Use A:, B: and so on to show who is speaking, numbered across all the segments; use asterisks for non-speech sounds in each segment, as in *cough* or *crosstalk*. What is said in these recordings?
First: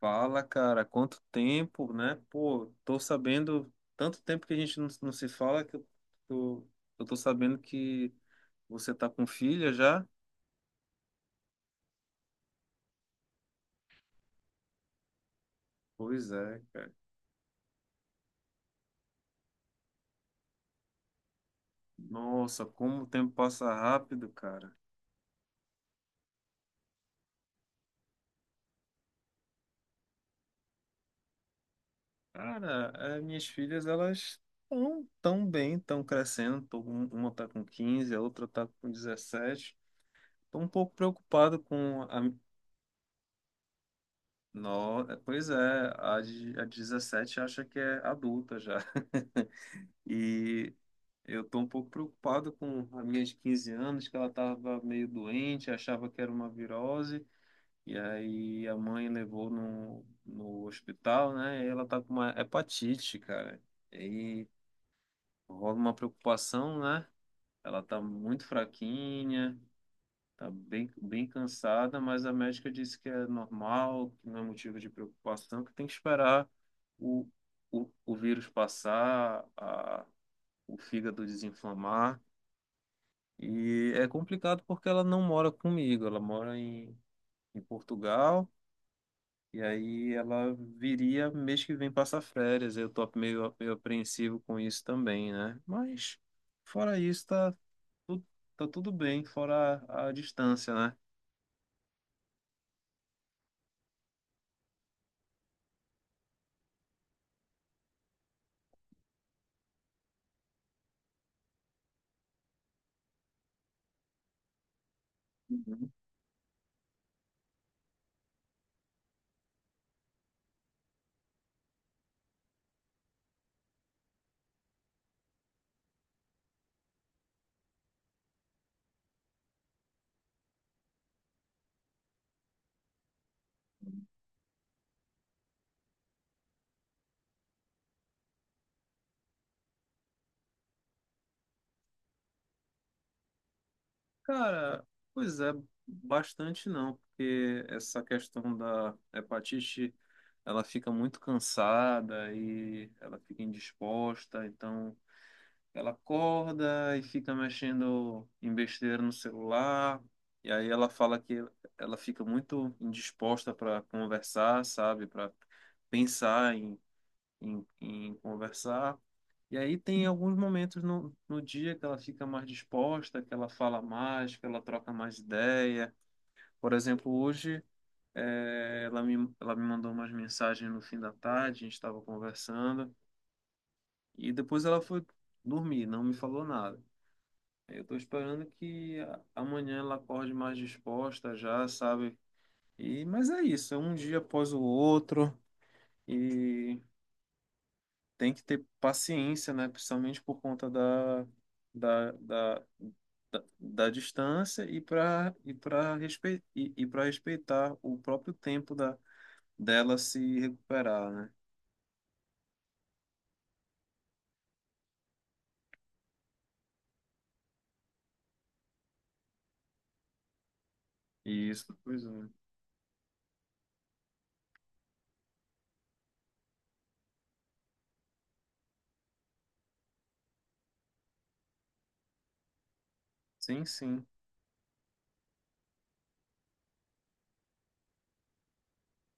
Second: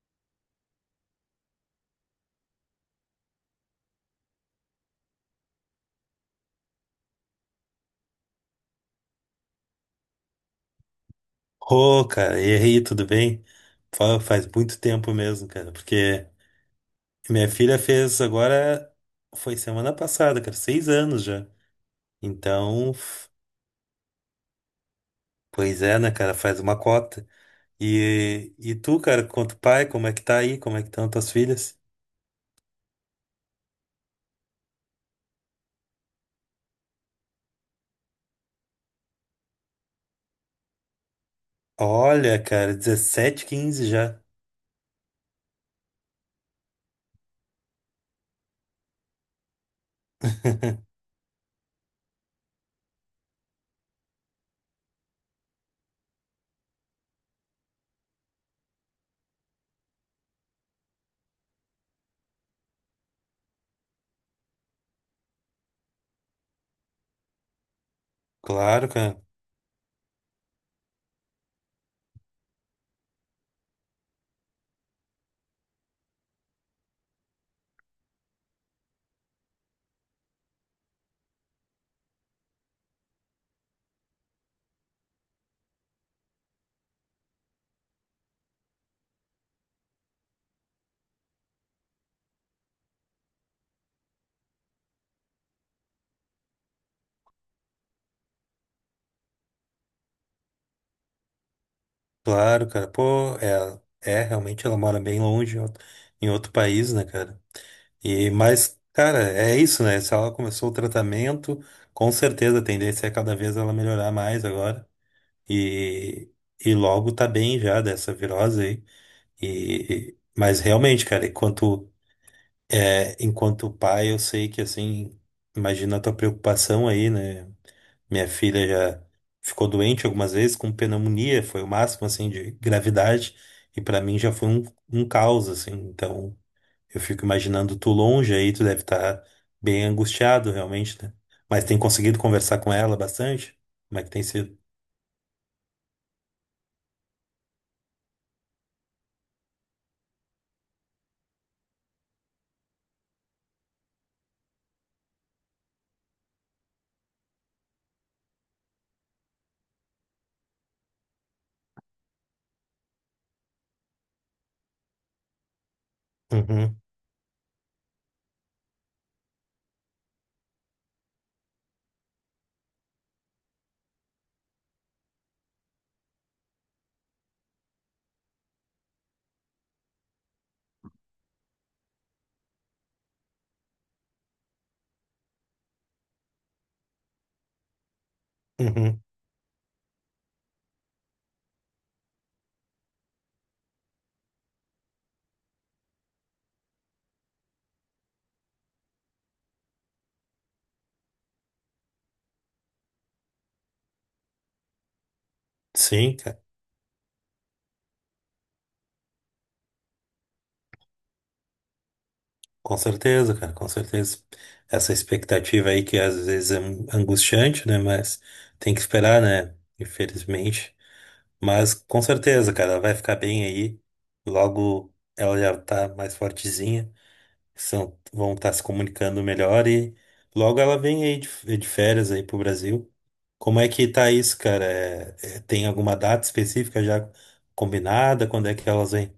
A: Fala, cara, quanto tempo, né? Pô, tô sabendo, tanto tempo que a gente não se fala que tô, eu tô sabendo que você tá com filha já?
B: Ô, cara, errei, tudo bem? Faz muito tempo mesmo, cara, porque
A: Pois é, cara.
B: minha filha fez agora, foi semana passada, cara, 6 anos já.
A: Nossa,
B: Então,
A: como o tempo passa rápido, cara.
B: pois é, né, cara, faz uma cota. E tu, cara, quanto pai, como é que tá aí? Como é que estão tuas filhas?
A: Cara, as minhas filhas, elas estão tão bem, estão crescendo. Tô, uma tá com 15 a outra tá com 17. Tô um pouco preocupado com a...
B: Olha, cara, 17, 15 já.
A: No, pois é, a de 17 acha que é adulta já. *laughs* E
B: *laughs*
A: eu tô um pouco preocupado com a minha de 15 anos, que ela estava meio doente, achava que era uma virose, e aí a mãe levou no hospital, né? E ela tá com uma hepatite, cara. E aí rola uma preocupação, né? Ela tá muito
B: Claro, cara.
A: fraquinha, tá bem, bem cansada, mas a médica disse que é normal, que não é motivo de preocupação, que tem que esperar o, o vírus passar, o fígado desinflamar. E é complicado porque ela não mora comigo, ela mora em, em Portugal, e aí ela viria mês que vem passar férias. Eu tô meio, meio apreensivo com isso também, né? Mas fora isso, tá, tu- tá tudo bem, fora a distância, né?
B: Claro, cara. Pô, é, é realmente ela mora bem longe, em outro país, né, cara? E, mas, cara, é isso, né? Se ela começou o tratamento, com certeza a tendência é cada vez ela melhorar mais agora.
A: Uhum.
B: E, e logo tá bem já dessa virose aí. E, mas realmente, cara, enquanto, é, enquanto pai, eu sei que, assim, imagina a tua preocupação aí, né? Minha filha já ficou doente algumas vezes com pneumonia, foi o máximo assim de gravidade, e pra mim já foi um, um caos assim. Então, eu fico imaginando tu longe aí, tu deve estar bem angustiado realmente, né? Mas tem conseguido conversar com ela bastante? Como é que tem sido?
A: Cara, pois é, bastante não, porque essa questão da hepatite, ela fica muito cansada e ela fica indisposta, então. Ela acorda e fica mexendo em besteira no celular. E aí ela fala que ela fica muito indisposta para conversar, sabe? Para pensar em,
B: Uhum,
A: em conversar. E aí tem alguns momentos no dia que ela fica mais disposta, que ela fala mais, que ela troca mais ideia. Por exemplo, hoje ela me mandou umas mensagens no fim da tarde, a gente estava conversando. E depois ela foi dormir, não me falou nada. Eu tô esperando que
B: uhum.
A: amanhã ela acorde mais disposta já, sabe? E, mas é isso, é um dia após o outro e tem que ter paciência, né? Principalmente por conta da, da, da distância
B: Sim, cara,
A: e para respeitar o próprio tempo da, dela se recuperar, né?
B: com certeza, cara, com certeza. Essa expectativa aí que às vezes é angustiante, né? Mas tem que esperar, né? Infelizmente.
A: E
B: Mas
A: isso,
B: com
A: pois é.
B: certeza, cara, ela vai ficar bem aí. Logo ela já tá mais fortezinha. São, vão estar se comunicando melhor e logo ela vem aí de férias aí pro Brasil. Como
A: Sim,
B: é que
A: sim.
B: tá isso, cara? Tem alguma data específica já combinada? Quando é que elas vêm?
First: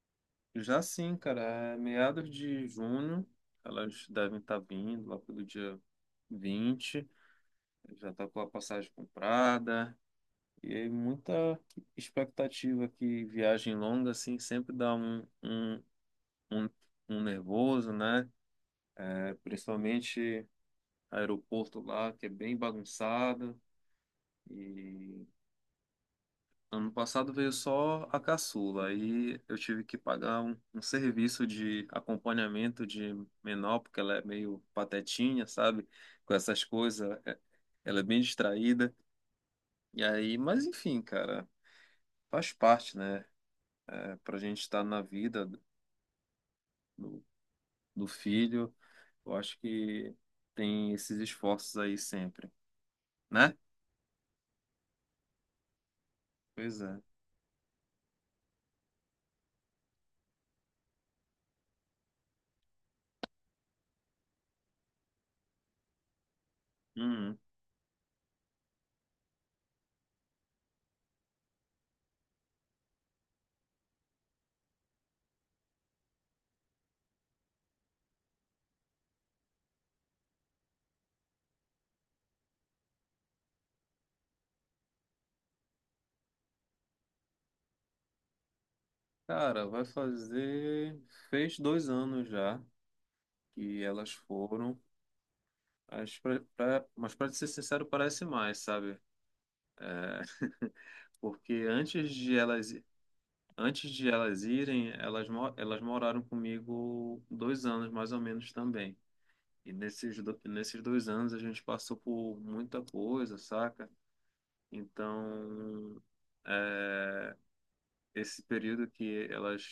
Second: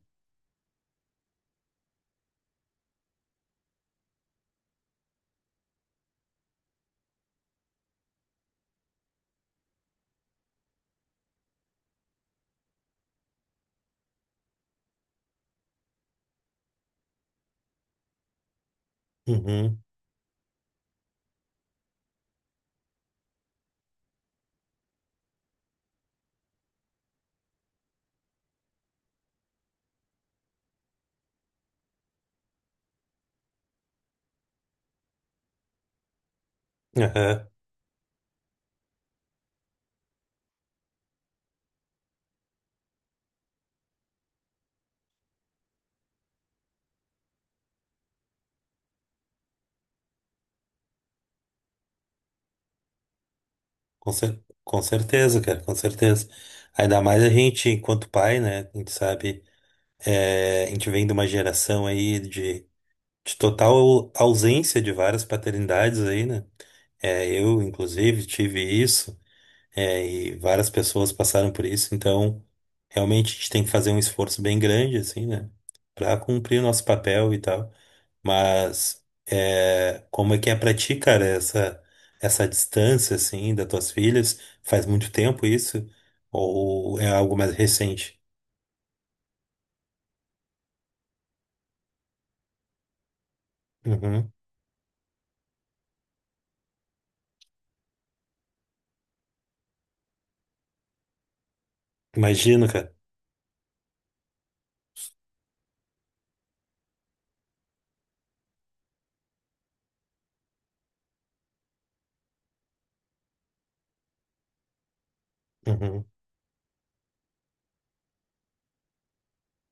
A: Já sim, cara, é meados de junho, elas devem estar vindo lá pelo dia 20, já está com a passagem comprada. E aí muita expectativa que viagem longa, assim, sempre dá um, um nervoso, né? É,
B: Uhum.
A: principalmente aeroporto lá, que é bem bagunçado. E ano passado veio só a caçula. Aí eu tive que pagar um serviço de acompanhamento de menor, porque ela é meio patetinha, sabe? Com essas coisas.
B: Aham.
A: Ela é bem distraída. E aí, mas enfim, cara, faz parte, né? É, para a gente estar na vida do, do filho, eu acho que tem esses esforços aí sempre, né?
B: Com certeza, cara, com certeza.
A: Pois é.
B: Ainda mais a gente, enquanto pai, né? A gente sabe, é, a gente vem de uma geração aí de total ausência de várias paternidades aí, né? É,
A: Uhum.
B: eu, inclusive, tive isso, é, e várias pessoas passaram por isso, então realmente a gente tem que fazer um esforço bem grande, assim, né? Pra cumprir o nosso papel e tal. Mas é, como é que é pra ti, cara, essa distância, assim, das tuas filhas? Faz muito tempo isso? Ou é algo mais recente?
A: Cara, vai fazer. Fez dois anos já que elas
B: Uhum.
A: foram. Mas pra ser sincero, parece mais, sabe? É, *laughs* porque
B: Imagino, cara.
A: antes de elas irem, elas, elas moraram comigo dois anos mais ou menos também. E nesses dois anos a gente passou por muita coisa, saca? Então,
B: Uhum.
A: é, esse período que elas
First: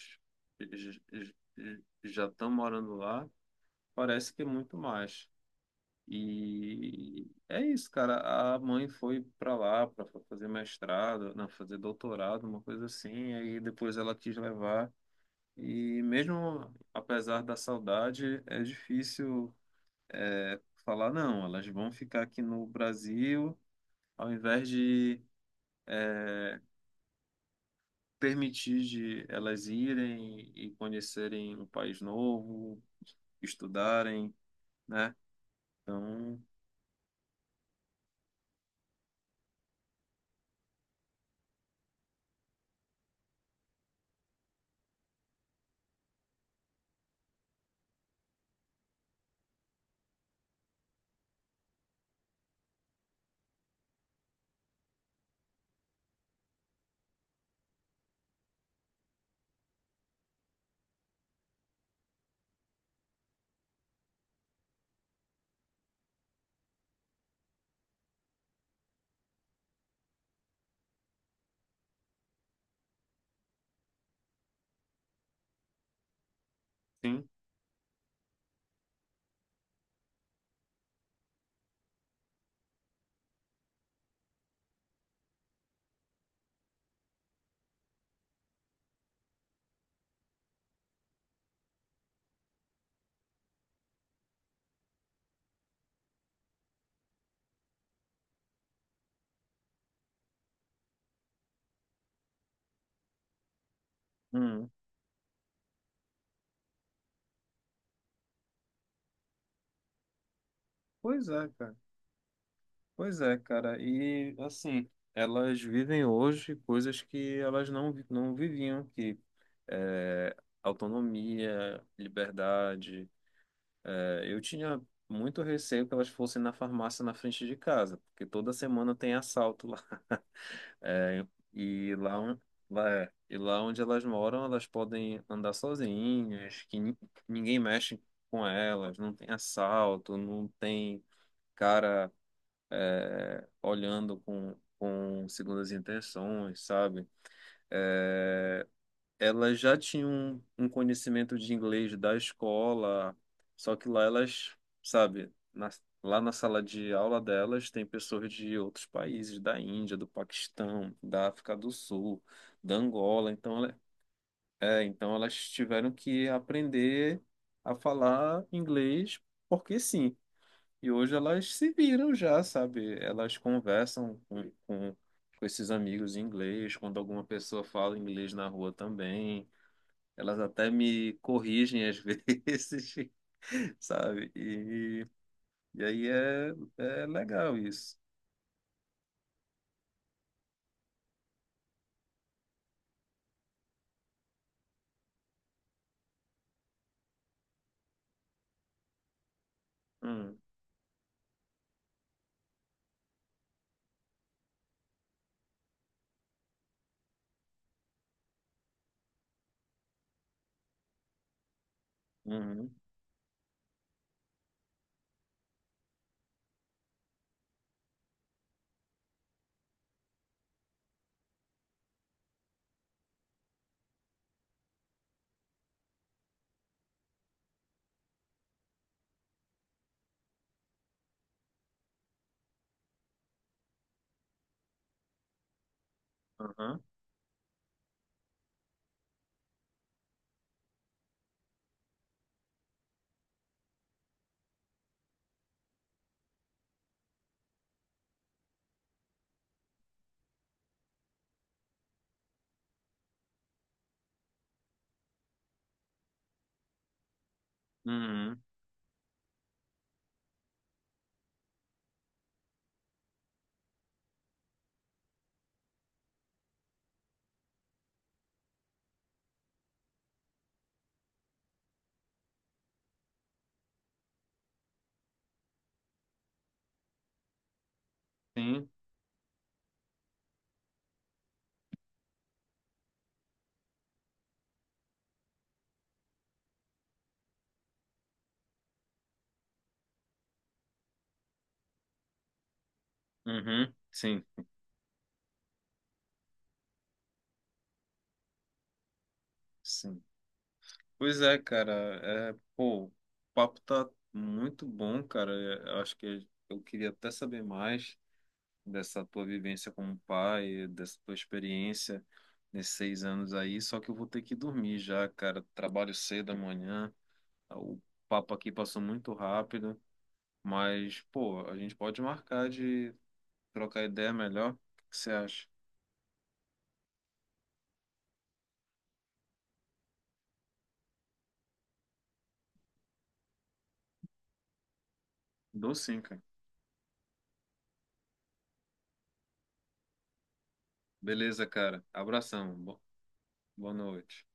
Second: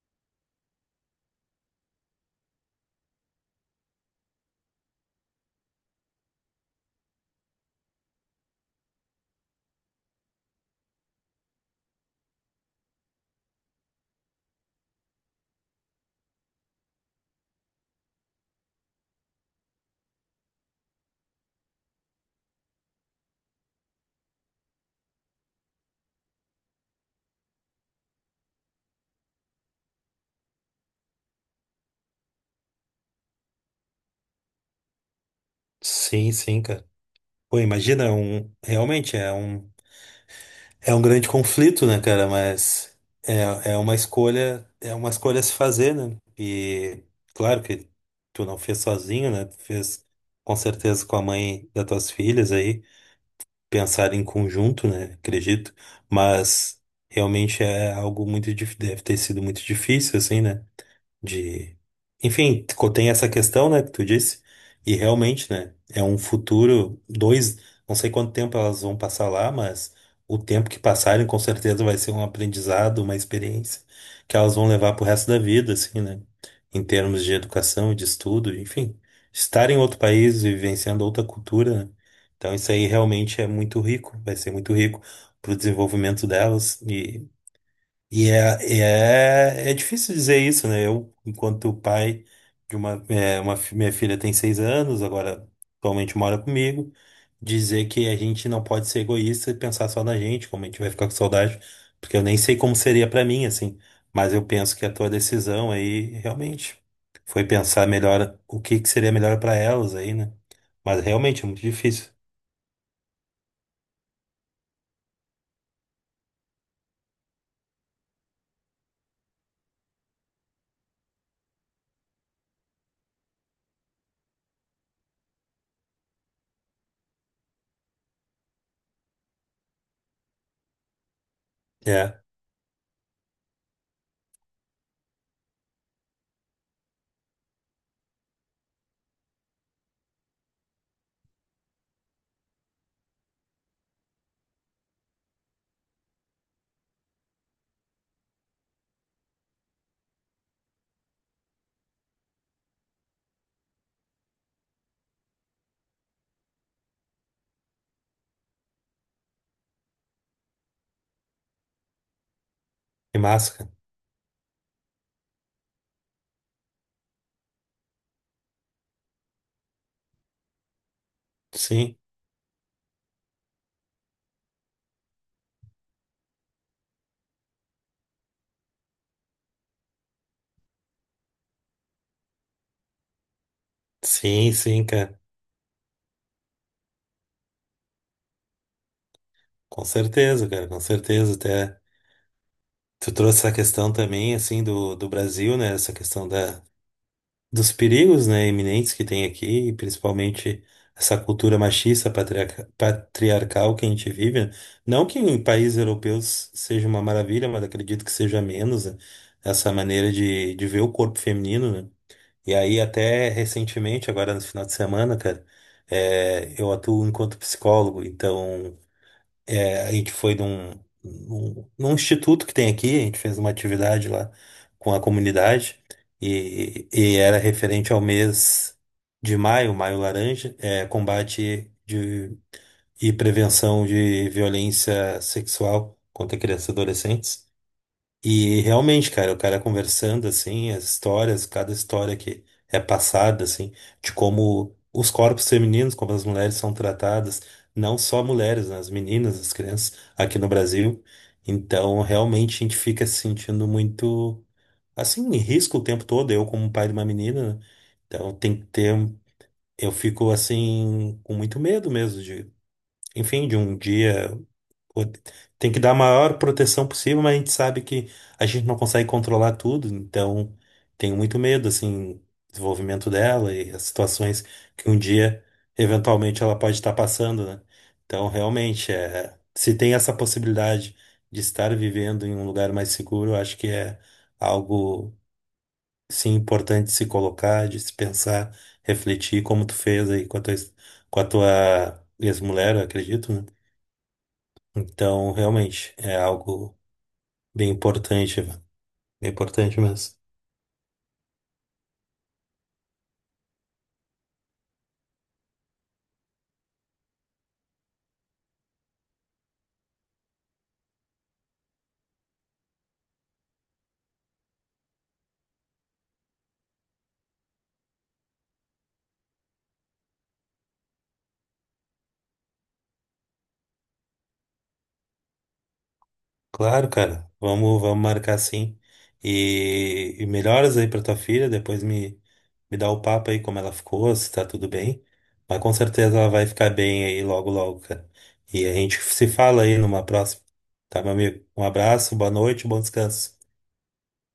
A: já estão morando lá, parece que é muito mais. E é isso, cara. A mãe foi para lá para fazer mestrado, não, fazer doutorado, uma coisa assim, aí depois ela quis levar. E mesmo apesar da saudade, é difícil é, falar, não, elas vão ficar aqui no Brasil, ao invés de é, permitir de elas irem e conhecerem um país novo, estudarem, né?
B: Sim,
A: Então,
B: sim, cara. Pô, imagina, é um, realmente é um grande conflito, né, cara? Mas é, é uma escolha a se fazer, né? E claro que tu não fez sozinho, né? Tu fez com certeza com a mãe das tuas filhas aí, pensar em conjunto, né? Acredito. Mas realmente é algo muito, deve ter sido muito difícil, assim, né? De, enfim, tem essa questão, né, que tu disse, e realmente, né, é um futuro, dois, não sei quanto tempo elas vão passar lá, mas o tempo que passarem com certeza vai ser um aprendizado, uma experiência que elas vão levar pro resto da vida, assim, né, em termos
A: sim.
B: de educação e de estudo, enfim, estar em outro país e vivenciando outra cultura, né, então isso aí realmente é muito rico, vai ser muito rico pro desenvolvimento delas e é difícil dizer isso, né? Eu, enquanto pai de uma, é, uma minha filha tem 6 anos, agora atualmente mora comigo, dizer que a gente não pode ser egoísta e pensar só na gente, como a gente vai ficar com saudade, porque eu nem sei como seria pra mim, assim. Mas eu
A: Hum.
B: penso que a tua decisão aí realmente foi pensar melhor o que que seria melhor pra elas aí, né? Mas
A: Pois
B: realmente é
A: é,
B: muito
A: cara.
B: difícil.
A: Pois é, cara. E assim, elas vivem hoje coisas que elas não viviam, que é, autonomia, liberdade. Eu tinha muito receio que elas fossem na farmácia na frente de casa, porque toda semana tem assalto lá. *laughs* É, e lá,
B: É,
A: lá, e lá onde elas moram, elas podem andar sozinhas, que ninguém mexe com elas, não tem assalto, não tem cara olhando com segundas intenções, sabe? É, ela já tinha um conhecimento de inglês da escola, só que lá elas, sabe, lá na sala de aula delas tem pessoas de outros países, da Índia, do Paquistão, da África do Sul, da
B: que
A: Angola, então,
B: máscara.
A: é, então elas tiveram que aprender a falar inglês porque sim. E hoje elas se
B: Sim,
A: viram já, sabe? Elas conversam com esses amigos em inglês, quando alguma pessoa fala inglês na rua também. Elas até me corrigem às *laughs* vezes, sabe?
B: sim, sim, cara.
A: E aí é, é legal isso.
B: Com certeza, cara, com certeza, até. Tu trouxe essa questão também, assim, do, do Brasil, né? Essa questão da, dos perigos, né, iminentes que tem aqui, e
A: Hum.
B: principalmente essa cultura machista, patriarcal que a gente vive, né? Não que em países europeus seja uma maravilha, mas acredito que seja menos, né? Essa maneira de ver o corpo feminino, né? E
A: Uhum.
B: aí, até recentemente, agora no final de semana, cara, é, eu atuo enquanto psicólogo, então. É, a gente foi num, num, num instituto que tem aqui, a gente fez uma atividade lá com a comunidade e era referente ao mês de maio, Maio Laranja, é, combate de, e prevenção de violência sexual contra crianças e
A: Aham.
B: adolescentes. E realmente, cara, o cara conversando assim, as histórias, cada história que é passada, assim, de como os corpos femininos, como as mulheres são tratadas, não só mulheres, né, as meninas, as crianças aqui no Brasil. Então, realmente a gente fica se sentindo muito assim, em risco o tempo todo, eu como pai de uma menina, né? Então
A: Uhum.
B: tem que ter, eu fico assim com muito medo mesmo de, enfim, de um dia, pô, tem que dar a maior proteção possível, mas a gente sabe que a gente não consegue controlar tudo, então tenho muito medo, assim, do desenvolvimento dela e as situações que um dia, eventualmente, ela pode estar passando, né? Então,
A: Sim.
B: realmente, é, se tem essa possibilidade de estar vivendo em um lugar mais seguro, eu acho que é algo, sim, importante de se colocar, de se pensar, refletir, como tu fez aí com a tua ex-mulher, eu acredito, né?
A: Uhum. Sim,
B: Então, realmente, é algo bem importante, velho. Bem importante
A: sim.
B: mesmo.
A: Pois é, cara. É, pô, o papo tá muito bom, cara. Eu acho que eu queria até saber mais dessa tua vivência como pai, dessa tua experiência nesses seis anos aí. Só que eu vou ter que dormir já, cara. Trabalho cedo amanhã. O papo aqui passou muito rápido, mas, pô, a gente pode marcar de trocar ideia melhor. O que você acha?
B: Claro, cara, vamos, vamos marcar sim. E melhoras aí pra tua filha, depois me, me dá o papo aí como ela ficou, se tá tudo bem. Mas com
A: Dou sim,
B: certeza
A: cara.
B: ela vai ficar bem aí logo, logo, cara. E a gente se fala aí numa próxima. Tá, meu
A: Beleza,
B: amigo? Um
A: cara.
B: abraço, boa
A: Abração.
B: noite, bom descanso.
A: Boa noite.